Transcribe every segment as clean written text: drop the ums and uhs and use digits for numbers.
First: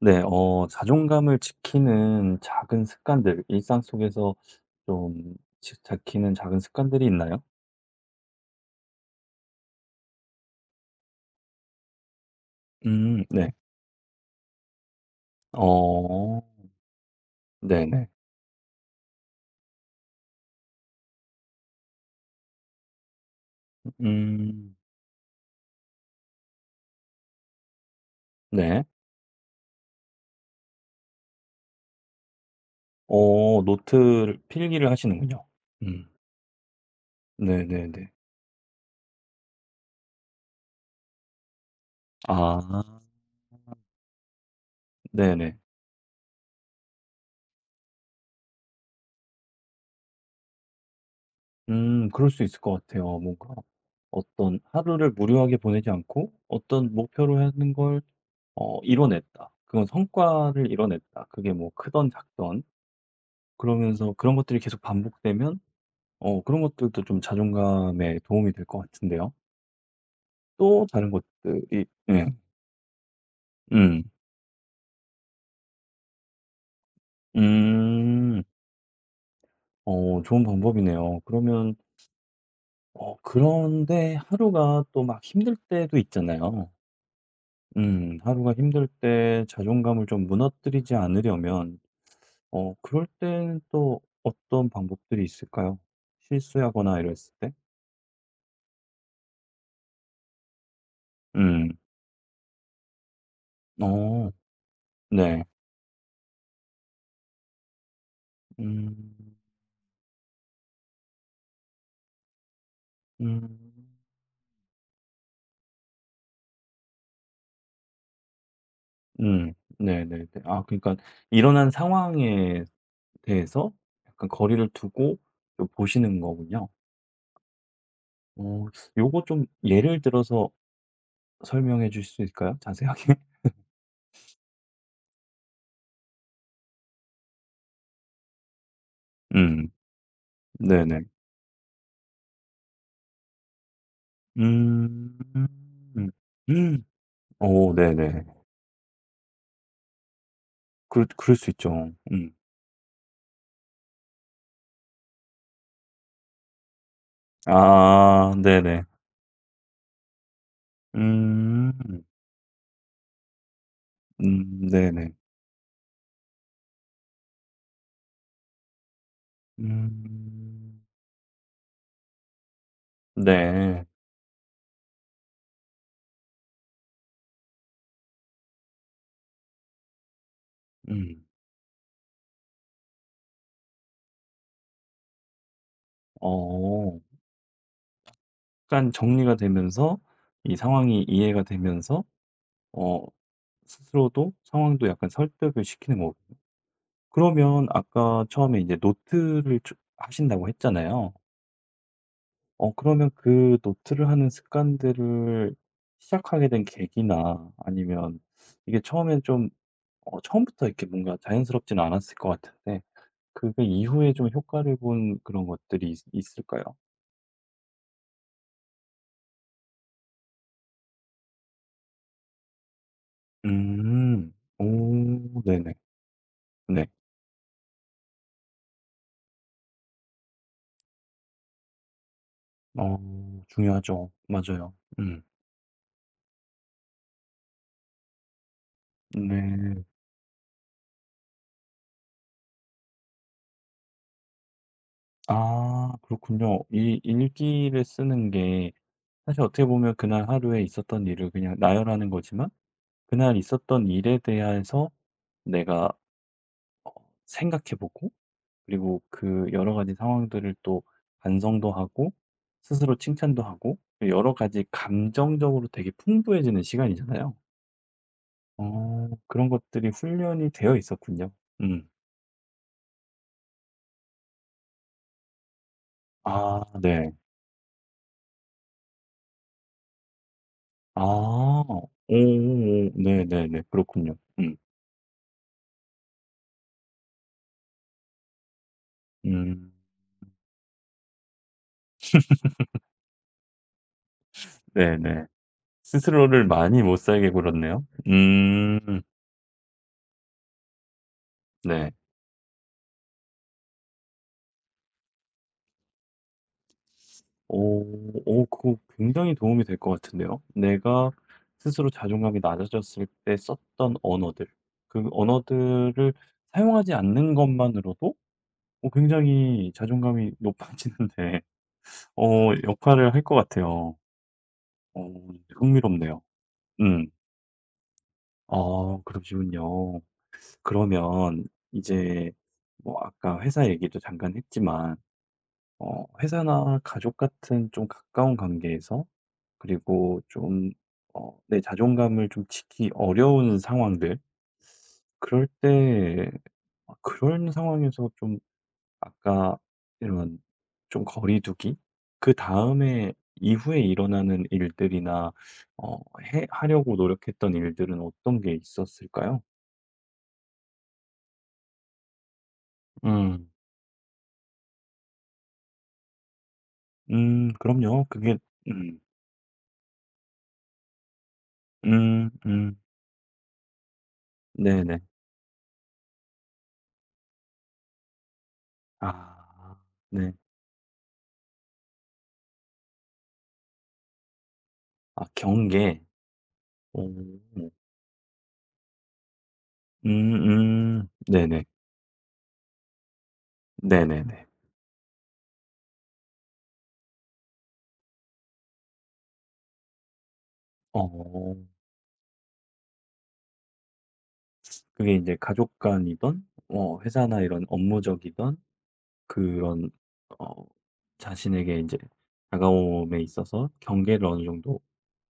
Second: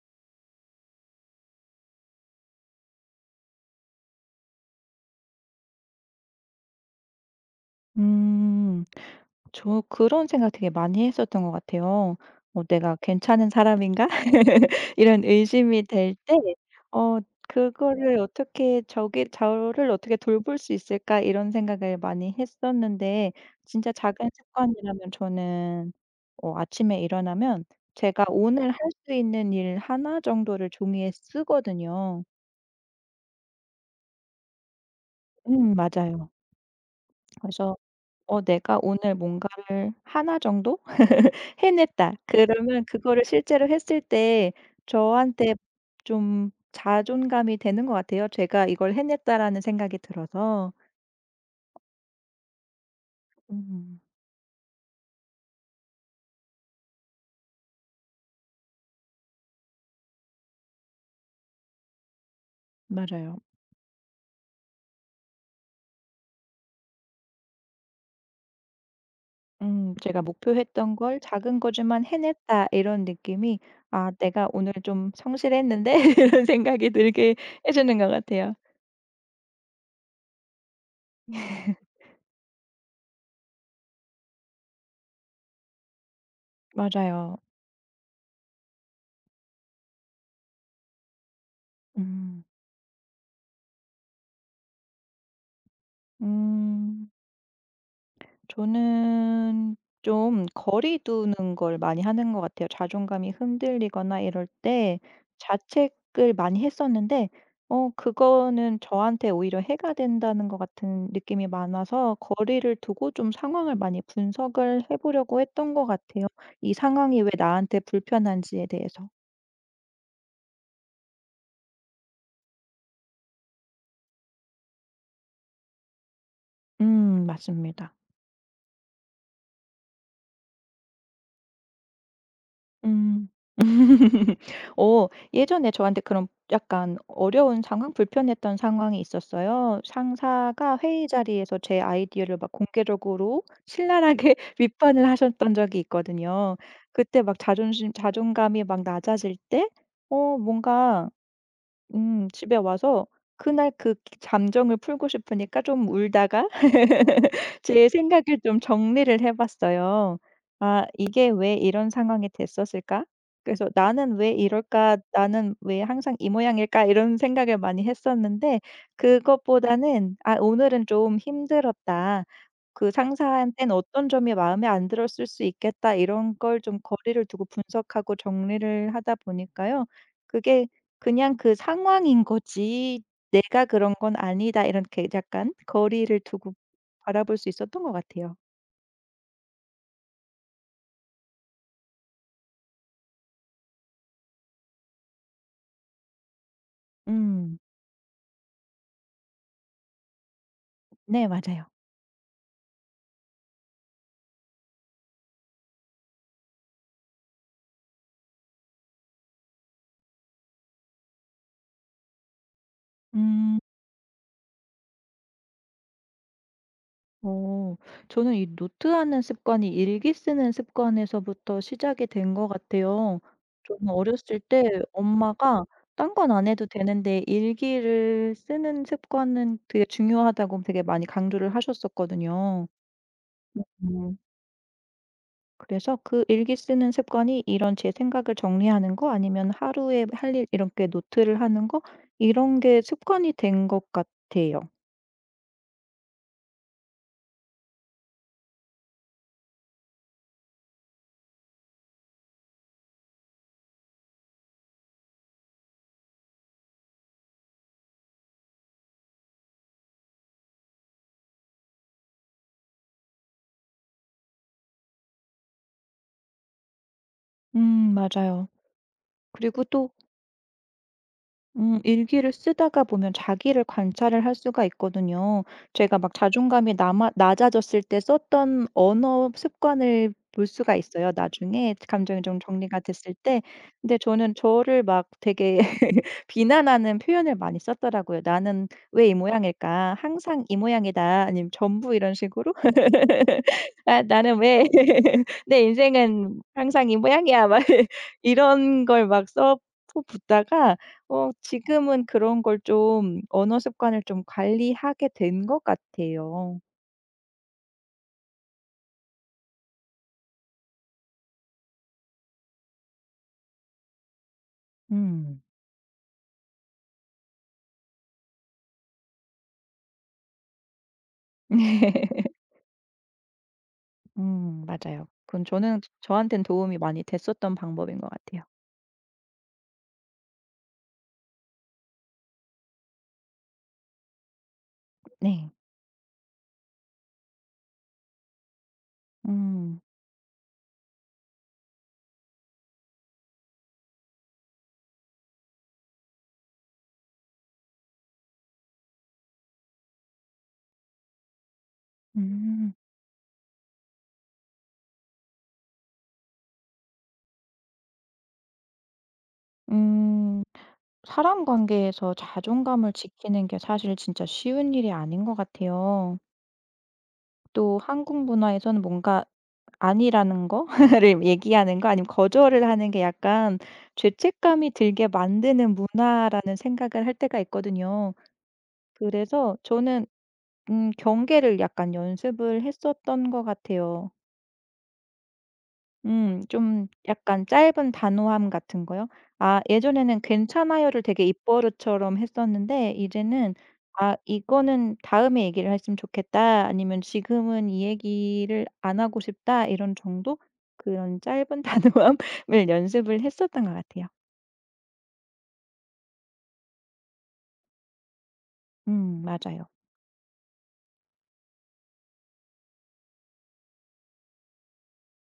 네. 자존감을 지키는 작은 습관들, 일상 속에서 좀 지 지키는 작은 습관들이 있나요? 음. 저 그런 생각 되게 많이 했었던 것 같아요. '내가 음, 괜찮은 네. 사람인가?' 이런 의심이 될 때 어, 어 네네. 그거를 어떻게 저기 '저를 어떻게 돌볼 수 있을까?' 이런 생각을 많이 했었는데 진짜 작은 음, 습관이라면 저는 아침에 일어나면 제가 오늘 할 네. 수 있는 일 하나 정도를 종이에 쓰거든요. 노트를 필기를 하시는군요. 음. 맞아요. 그래서 네네네. '내가 오늘 뭔가를 하나 정도 해냈다.' 아, 그러면 그거를 실제로 했을 때 저한테 네네. 좀 자존감이 되는 것 같아요. '제가 이걸 해냈다.'라는 생각이 들어서. 음, 그럴 수 있을 것 같아요. 뭔가 음 어떤 하루를 무료하게 보내지 않고 어떤 목표로 하는 걸 이뤄냈다. 그건 성과를 이뤄냈다. 그게 뭐크던작던, 맞아요. 그러면서 그런 것들이 계속 반복되면 그런 것들도 좀 자존감에 도움이 될 것 같은데요. 제가 또 목표했던 다른 걸 '작은 것들이, 거지만 예. 해냈다.' 이런 느낌이 음. '아 내가 오늘 좀 성실했는데?' 이런 생각이 들게 해 주는 것 음. 같아요. 좋은 방법이네요. 그러면 그런데 하루가 또 막 힘들 때도 있잖아요. 맞아요. 음. 하루가 힘들 때 자존감을 좀 무너뜨리지 않으려면, 음. 그럴 때는 또 어떤 방법들이 있을까요? 실수하거나 음. 이랬을 때? 저는 좀 거리 두는 걸 음. 많이 하는 것 같아요. 자존감이 흔들리거나 어. 이럴 때 네. 자책을 많이 했었는데 그거는 음. 저한테 오히려 해가 된다는 것 같은 느낌이 많아서 거리를 두고 좀 상황을 음. 많이 분석을 해 보려고 했던 것 같아요. 이 상황이 왜 나한테 불편한지에 대해서. 음. 네네네. 아, 그러니까 일어난 상황에 대해서 약간 거리를 두고 좀 보시는 거군요. 맞습니다. 어, 요거 좀 예를 들어서 설명해 주실 수 있을까요? 자세하게? 음. 예전에 저한테 그런 약간 어려운 상황, 불편했던 상황이 음. 있었어요. 상사가 네네. 회의 자리에서 제 아이디어를 막 공개적으로 신랄하게 비판을 음. 하셨던 적이 있거든요. 음. 그때 막 어, 자존심 네네. 자존감이 막 낮아질 때 어 그럴 뭔가 그럴 수 있죠. 음. 집에 와서 그날 그기정을 풀고 싶으니까 좀 울다가 제 아, 생각을 좀 네네. 정리를 해 봤어요. '아 이게 왜 음. 이런 상황이 됐었을까? 그래서 나는 왜 음, 이럴까? 네네. 나는 왜 항상 이 모양일까?' 이런 생각을 많이 했었는데 그것보다는 '아 음. 오늘은 좀 힘들었다. 그 '상사한테는 네. 어떤 점이 마음에 안 들었을 수 있겠다.' 이런 걸 좀 거리를 두고 분석하고 정리를 하다 보니까요. 그게 음. 그냥 그 상황인 거지 '내가 그런 건 아니다.' 이렇게 약간 거리를 두고 어. 바라볼 수 있었던 것 같아요. 약간 정리가 되면서 이 상황이 이해가 되면서 어 스스로도 상황도 약간 설득을 시키는 거고. 음. 그러면 아까 처음에 이제 노트를 쭉 하신다고 했잖아요. 네 맞아요. 그러면 그 노트를 하는 습관들을 시작하게 된 계기나, 아니면 이게 처음엔 좀 처음부터 이렇게 뭔가 자연스럽지는 않았을 것 같은데, 음. 그게 이후에 좀 효과를 본 그런 것들이 있 있을까요? 어. 저는 이 노트하는 습관이 일기 쓰는 습관에서부터 시작이 된 것 같아요. 좀 음. 어렸을 때 오, 엄마가 네네. 딴 건 안 해도 네. 되는데 일기를 쓰는 습관은 되게 중요하다고 되게 많이 강조를 하셨었거든요. 어, 중요하죠. 음. 맞아요. 음. 그래서 그 일기 쓰는 습관이 이런 제 생각을 정리하는 거 아니면 네. 하루에 할 일 이렇게 노트를 하는 거 이런 게 습관이 된 것 같아요. 아, 그렇군요. 이 일기를 쓰는 게 사실 어떻게 보면 그날 하루에 있었던 일을 그냥 나열하는 거지만, 그날 있었던 일에 대해서 내가 생각해 보고, 그리고 그 여러 가지 상황들을 또 반성도 하고 스스로 칭찬도 하고 여러 가지 감정적으로 되게 풍부해지는 시간이잖아요. 맞아요. 어, 그런 그리고 것들이 또 훈련이 되어 있었군요. 음. 일기를 쓰다가 보면 자기를 관찰을 할 수가 있거든요. 제가 막 아, 네. 낮아졌을 때 썼던 언어 습관을 볼 수가 있어요. 아. 나중에 오, 감정이 좀 정리가 됐을 때. 네네네. 근데 그렇군요. 저는 음. 저를 막 되게 비난하는 표현을 많이 썼더라고요. 나는 왜 이 음. 모양일까? 항상 이 모양이다. 아니면 전부 이런 식으로 '아 나는 왜 네네. 내 인생은 스스로를 많이 항상 이 못 살게 모양이야.' 막 굴었네요. 이런 음. 걸 막 써 붙다가 네. 지금은 그런 걸 좀 언어 습관을 좀 관리하게 된 것 같아요. 오, 오, 그거 굉장히 도움이 될 것 같은데요. 내가 스스로 자존감이 낮아졌을 때 썼던 언어들. 그 음. 언어들을 사용하지 않는 것만으로도 굉장히 자존감이 높아지는데, 어, 역할을 할 것 같아요. 어, 맞아요. 그건 저는 흥미롭네요. 저한테는 도움이 많이 음. 됐었던 방법인 것 같아요. 아, 그러시군요. 그러면 이제 뭐 아까 회사 얘기도 잠깐 했지만 네. 회사나 가족 같은 좀 가까운 관계에서, 음. 그리고 좀 내 자존감을 좀 지키기 어려운 상황들, 그럴 때, 아 그런 상황에서 좀, 아까 이런 좀 거리 두기, 음. 그다음에 이후에 일어나는 일들이나 어 해 하려고 노력했던 일들은 어떤 게 있었을까요? 음. 사람 관계에서 자존감을 지키는 음. 게 사실 진짜 쉬운 일이 아닌 것 같아요. 음, 또 그럼요. 한국 그게 문화에서는 음. 뭔가 아니라는 거를 얘기하는 거 아니면 음, 거절을 하는 게 약간 죄책감이 네네. 들게 만드는 문화라는 생각을 할 때가 있거든요. 그래서 아, 저는 네. 경계를 약간 연습을 했었던 것 같아요. 아, 경계. 좀 약간 오, 짧은 단호함 같은 거요? 아 예전에는 음, "괜찮아요."를 되게 네네. 입버릇처럼 했었는데 이제는 '아 네네네. 이거는 다음에 얘기를 했으면 좋겠다.' 아니면 '지금은 이 얘기를 안 하고 싶다.' 이런 정도? 그런 어. 짧은 단호함을 연습을 했었던 것 같아요. 그게 이제 가족 간이던 회사나 이런 업무적이던 맞아요. 그런 어 자신에게 이제 다가옴에 있어서 경계를 어느 정도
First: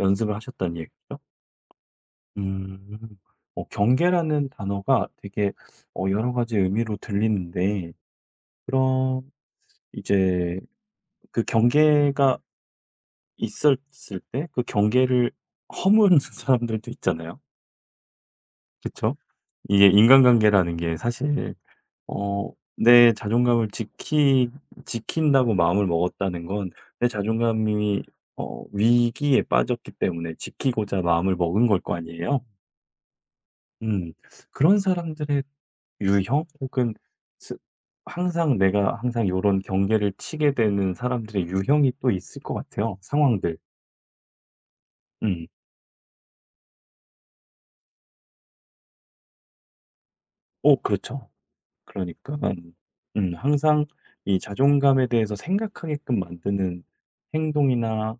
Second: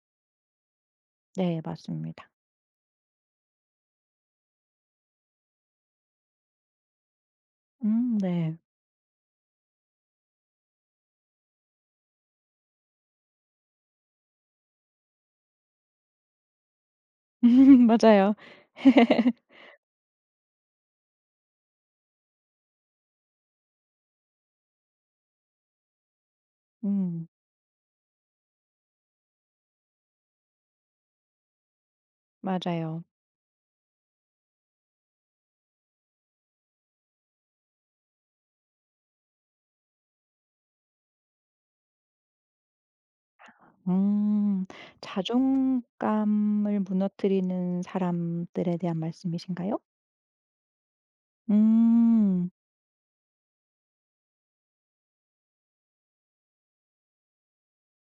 연습을 하셨다는 얘기죠? 네 맞습니다. 음. 어, 경계라는 단어가 되게 여러 가지 의미로 들리는데, 네. 그런 이제 그 경계가 있었을 때 그 경계를 허무는 사람들도 있잖아요. 맞아요. 그쵸? 이게 인간관계라는 게 사실 내 자존감을 지키 지킨다고 마음을 먹었다는 건, 내 음 자존감이 위기에 빠졌기 때문에 지키고자 마음을 먹은 걸 거 아니에요. 맞아요. 음. 그런 사람들의 유형, 혹은 스 항상 내가 항상 이런 경계를 치게 되는 사람들의 유형이 또 있을 것 같아요, 상황들. 음. 음. 자존감을 무너뜨리는 사람들에 대한 말씀이신가요? 어, 그렇죠. 그러니까 음. 음, 항상 이 자존감에 대해서 생각하게끔 만드는 행동이나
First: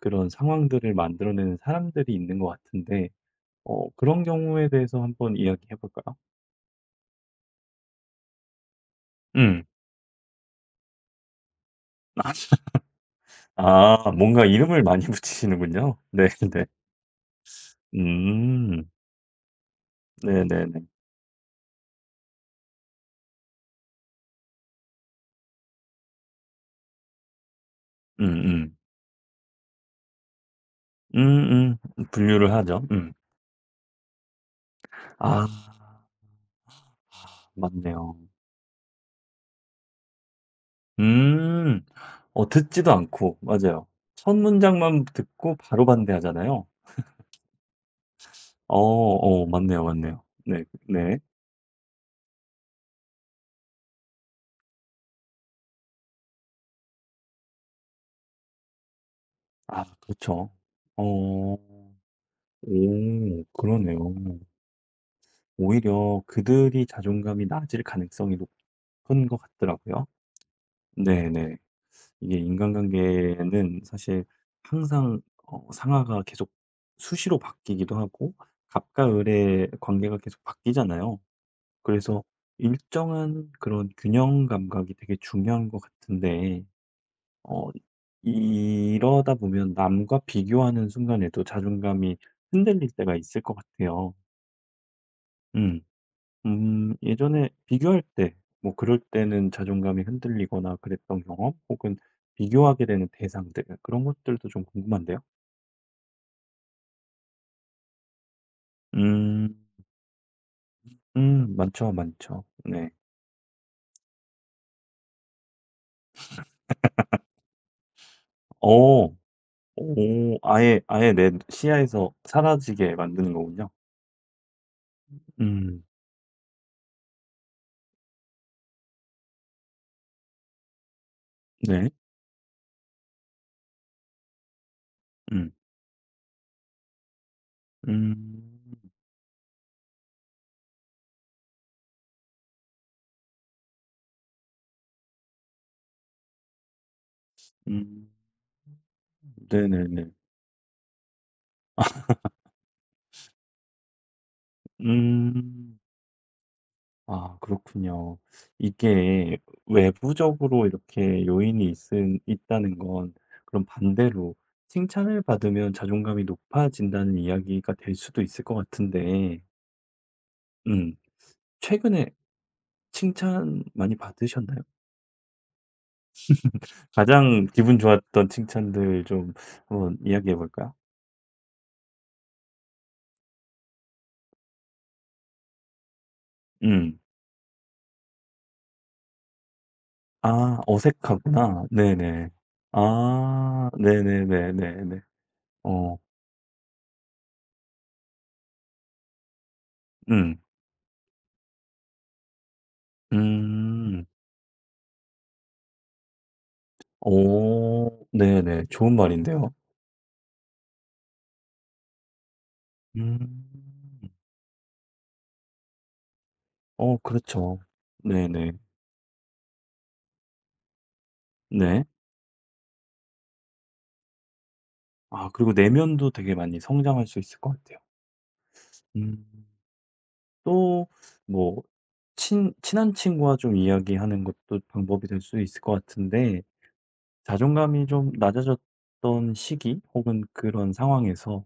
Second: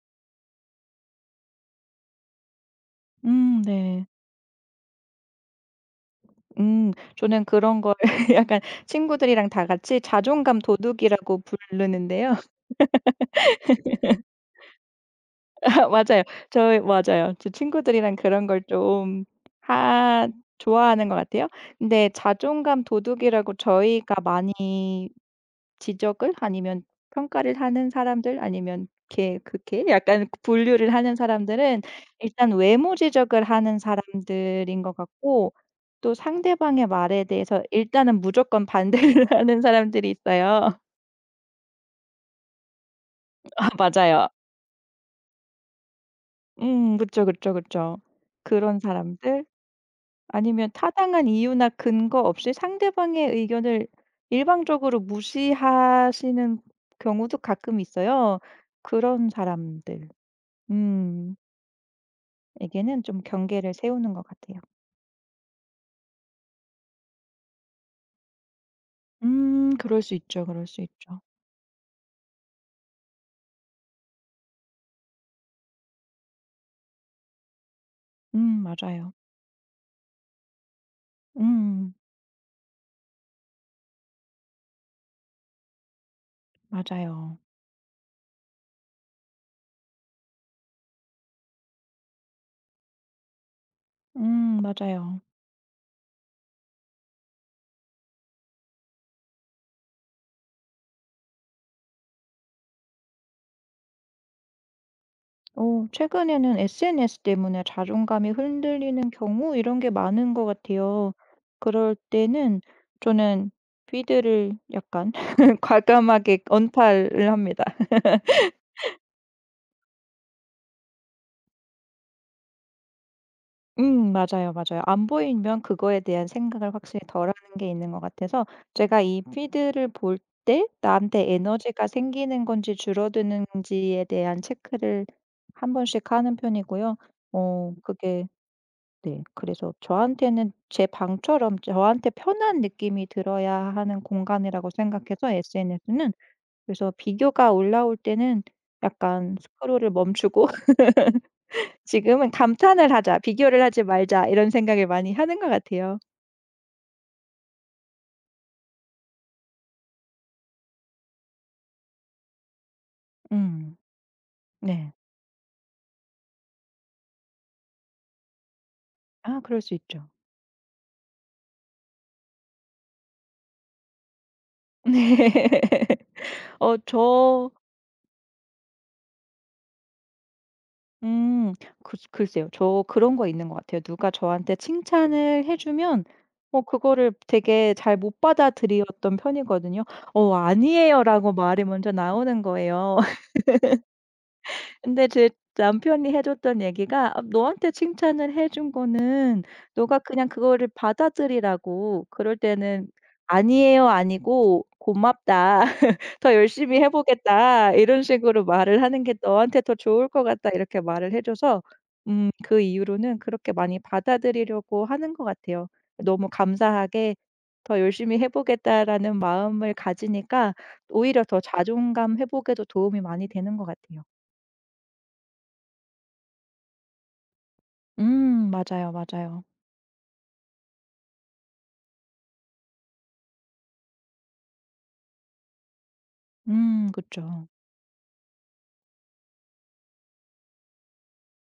그런 상황들을 만들어내는 사람들이 있는 것 같은데 네. 그런 경우에 대해서 한번 이야기해 볼까요? 음 저는 그런 걸 약간 친구들이랑 음. 다 같이 자존감 도둑이라고 부르는데요. 아, 뭔가 이름을 많이 붙이시는군요. 맞아요. 네네. 저희 맞아요. 제 친구들이랑 그런 걸 음. 좀 하 네네네. 좋아하는 것 같아요. 근데 자존감 도둑이라고 저희가 많이 지적을 아니면 평가를 하는 사람들 음음. 아니면 걔 약간 분류를 하는 음음. 사람들은 일단 분류를 하죠. 외모 음. 지적을 하는 사람들인 것 같고 아, 또 상대방의 말에 대해서 맞네요. 일단은 무조건 반대를 하는 사람들이 있어요. 음. 어, 듣지도 않고. 아 맞아요. 맞아요. 첫 문장만 듣고 바로 반대하잖아요. 그쵸, 그쵸, 그쵸. 어, 그런 사람들 어, 맞네요, 맞네요. 네. 아니면 네. 타당한 이유나 근거 없이 상대방의 의견을 일방적으로 무시하시는 경우도 가끔 있어요. 그런 아, 사람들. 그렇죠. 음. 어. 에게는 좀 오, 경계를 세우는 그러네요. 것 같아요. 오히려 그들이 자존감이 낮을 가능성이 높은 것 음. 그럴 같더라고요. 수 있죠, 그럴 수 있죠. 네네. 이게 인간관계는 사실 항상 상하가 계속 수시로 바뀌기도 하고 갑과 맞아요. 을의 관계가 계속 바뀌잖아요. 음 그래서 일정한 그런 균형 감각이 되게 중요한 것 같은데, 맞아요. 어 이러다 보면 남과 비교하는 순간에도 자존감이 흔들릴 때가 있을 것 같아요. 맞아요. 음. 음, 예전에 비교할 때 뭐 그럴 때는 자존감이 흔들리거나 그랬던 경험, 혹은 비교하게 되는 대상들, 그런 것들도 좀 궁금한데요. 최근에는 SNS 때문에 자존감이 흔들리는 경우 음. 이런 게 많은 것 같아요. 음, 많죠, 그럴 많죠. 때는 네. 저는 피드를 약간 과감하게 언팔을 합니다. 어. 오, 아예 아예 내 시야에서 사라지게 만드는 거군요. 맞아요, 맞아요. 안 보이면 음. 그거에 대한 생각을 확실히 덜 하는 게 있는 것 같아서 제가 이 피드를 볼 때 나한테 에너지가 네. 생기는 건지 줄어드는지에 대한 체크를 음. 한 번씩 하는 편이고요. 어 그게 음. 네 그래서 저한테는 제 방처럼 저한테 편한 느낌이 들어야 하는 공간이라고 생각해서 SNS는 그래서 비교가 올라올 음. 때는 약간 스크롤을 네네네. 멈추고 지금은 '감탄을 하자. 비교를 하지 말자.' 이런 생각을 많이 하는 것 음. 같아요. 아, 그렇군요. 이게 외부적으로 이렇게 요인이 있은 있다는 건, 그럼 음. 반대로 네. 칭찬을 받으면 자존감이 높아진다는 이야기가 될 수도 있을 것 아 같은데, 그럴 수 있죠. 음, 최근에 칭찬 많이 받으셨나요? 네. 어 가장 저 기분 좋았던 칭찬들 좀 한번 이야기해 볼까요? 음 글 글쎄요. 저 그런 거 있는 것 같아요. 누가 저한테 칭찬을 해 주면 음. 그거를 되게 잘 못 받아들였던 편이거든요. "어 아, 아니에요."라고 말이 어색하구나. 먼저 네네. 나오는 거예요. 아, 네네네네네. 근데 제 어, 남편이 해 줬던 얘기가 "아 너한테 칭찬을 해준 거는 너가 그냥 음. 그거를 받아들이라고. 그럴 때는 '아니에요. 음. 아니고 고맙다. 더 열심히 해 보겠다.' 이런 오. 식으로 네네. 말을 좋은 하는 게 말인데요. 너한테 더 좋을 것 같다." 이렇게 말을 해 줘서 그 이후로는 그렇게 많이 음. 받아들이려고 하는 것 같아요. 너무 어, 감사하게 그렇죠. '더 열심히 해 네네. 보겠다.'라는 마음을 가지니까 오히려 더 네. 자존감 회복에도 도움이 많이 되는 것 같아요. 아, 그리고 내면도 되게 많이 성장할 수 있을 것 같아요. 맞아요, 음. 맞아요. 또 뭐 친 친한 친구와 좀 이야기하는 것도 방법이 될 수 있을 것 같은데, 그쵸. 자존감이 좀 낮아졌던 시기 혹은 그런 상황에서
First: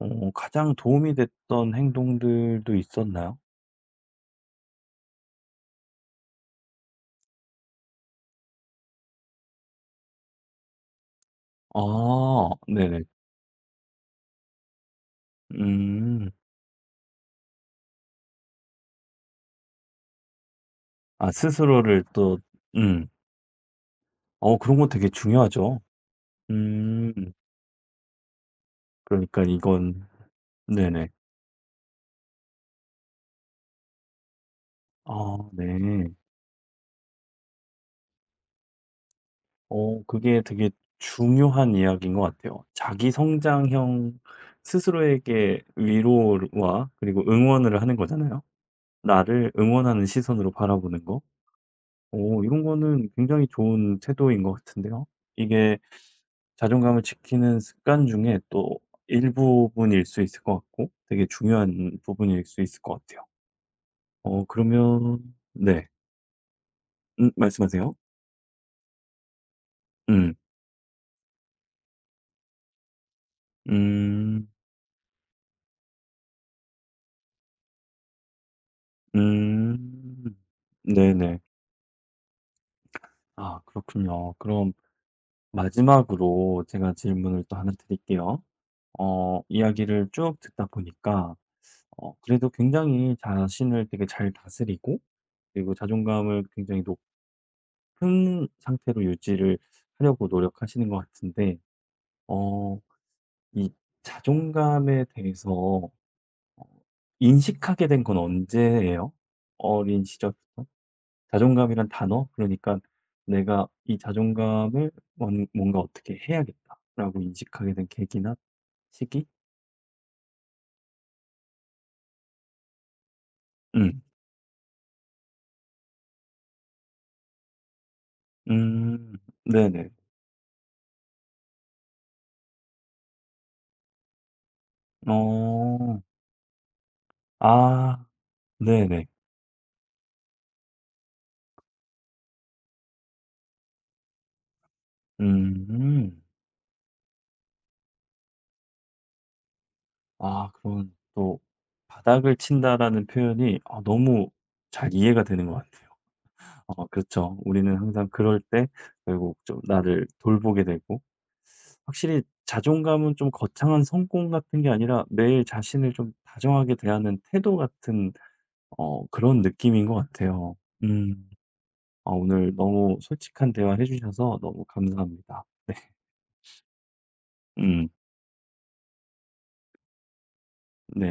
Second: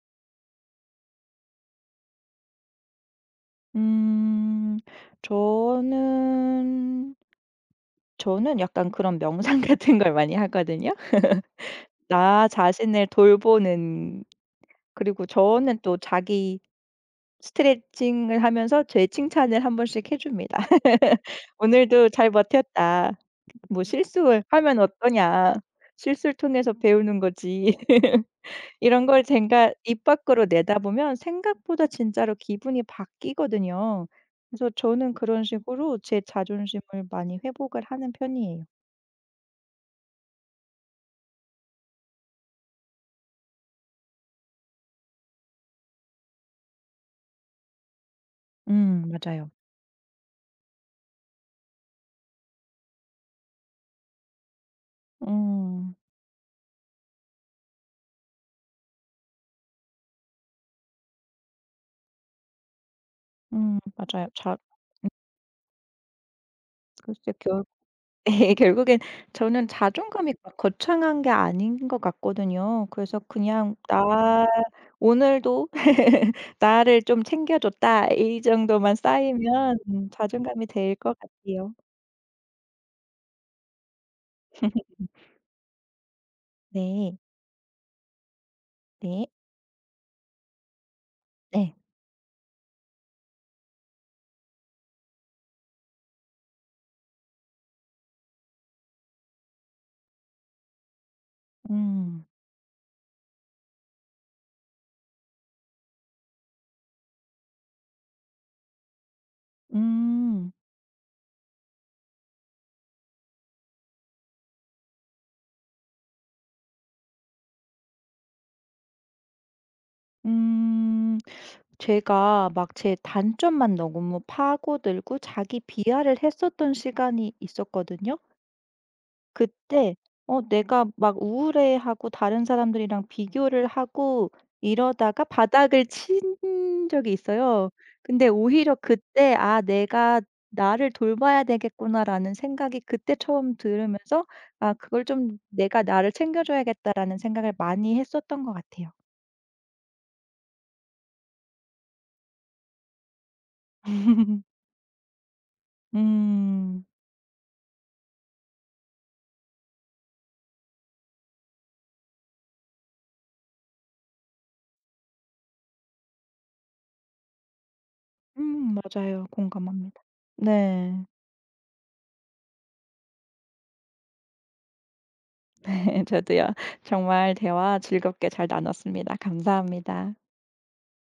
가장 도움이 됐던 행동들도 있었나요? 음 저는 저는 약간 그런 명상 같은 걸 많이 하거든요. 나 아, 네네. 자신을 돌보는 그리고 저는 또 음. 자기 스트레칭을 하면서 제 칭찬을 한 번씩 해 줍니다. 아, 스스로를 "오늘도 잘 또. 음. 버텼다. 뭐 실수를 어, 그런 하면 거 되게 어떠냐. 중요하죠. 실수를 통해서 음. 배우는 거지." 이런 걸 제 그러니까 가 입 이건. 밖으로 네네. 내다보면 생각보다 진짜로 기분이 바뀌거든요. 그래서 저는 아, 그런 네. 식으로 제 자존심을 많이 회복을 하는 편이에요. 어, 그게 되게 중요한 이야기인 것 같아요. 자기 성장형, 스스로에게 위로와 그리고 응원을 하는 거잖아요. 맞아요. 나를 응원하는 시선으로 바라보는 거. 오, 이런 거는 굉장히 좋은 태도인 것 같은데요. 이게 음. 자존감을 지키는 습관 중에 또 일부분일 수 있을 것 같고 되게 중요한 부분일 수 있을 것 같아요. 맞아요. 어, 자 그러면 네. 음, 글쎄 결 말씀하세요. 예 결국엔 저는 자존감이 음. 막 거창한 게 아닌 것 같거든요. 그래서 그냥 '나 음. 오늘도 나를 좀 챙겨 줬다.' 이 정도만 쌓이면 음. 자존감이 될 것 네네. 같아요. 아, 그렇군요. 그럼 마지막으로 제가 네. 질문을 또 하나 드릴게요. 네. 어, 이야기를 쭉 듣다 보니까 네. 그래도 굉장히 자신을 되게 잘 다스리고 그리고 자존감을 굉장히 높은 상태로 유지를 하려고 노력하시는 것 같은데, 음. 어 이 자존감에 대해서 어 인식하게 된 건 언제예요? 어린 음. 시절부터? 자존감이란 단어? 그러니까 '내가 이 자존감을 뭔 뭔가 어떻게 해야겠다.'라고 인식하게 된 계기나 시기? 음. 제가 막 제 단점만 음. 너무 파고들고 자기 비하를 했었던 시간이 있었거든요. 음. 네네. 그때 내가 막 우울해하고 다른 사람들이랑 비교를 하고 이러다가 바닥을 어. 친 적이 있어요. 아. 근데 오히려 네네. 그때 '아 내가 나를 돌봐야 되겠구나.'라는 생각이 그때 처음 들으면서 '아 그걸 좀 내가 나를 음. 챙겨줘야겠다.'라는 생각을 많이 했었던 것 같아요. 아, 그런 또 '바닥을 친다.'라는 표현이 아 너무 잘 이해가 되는 것 같아요. 음. 어, 그렇죠. 우리는 항상 그럴 때 결국 좀 나를 돌보게 되고, 확실히 자존감은 좀 거창한 성공 같은 게 아니라 매일 자신을 좀 다정하게 대하는 태도 같은 음 맞아요. 그런 느낌인 것 공감합니다. 같아요. 네. 음. 아, 오늘 너무 솔직한 대화 해 주셔서 너무 감사합니다. 네. 저도요. 정말 대화 음. 즐겁게 잘 나눴습니다. 감사합니다. 네.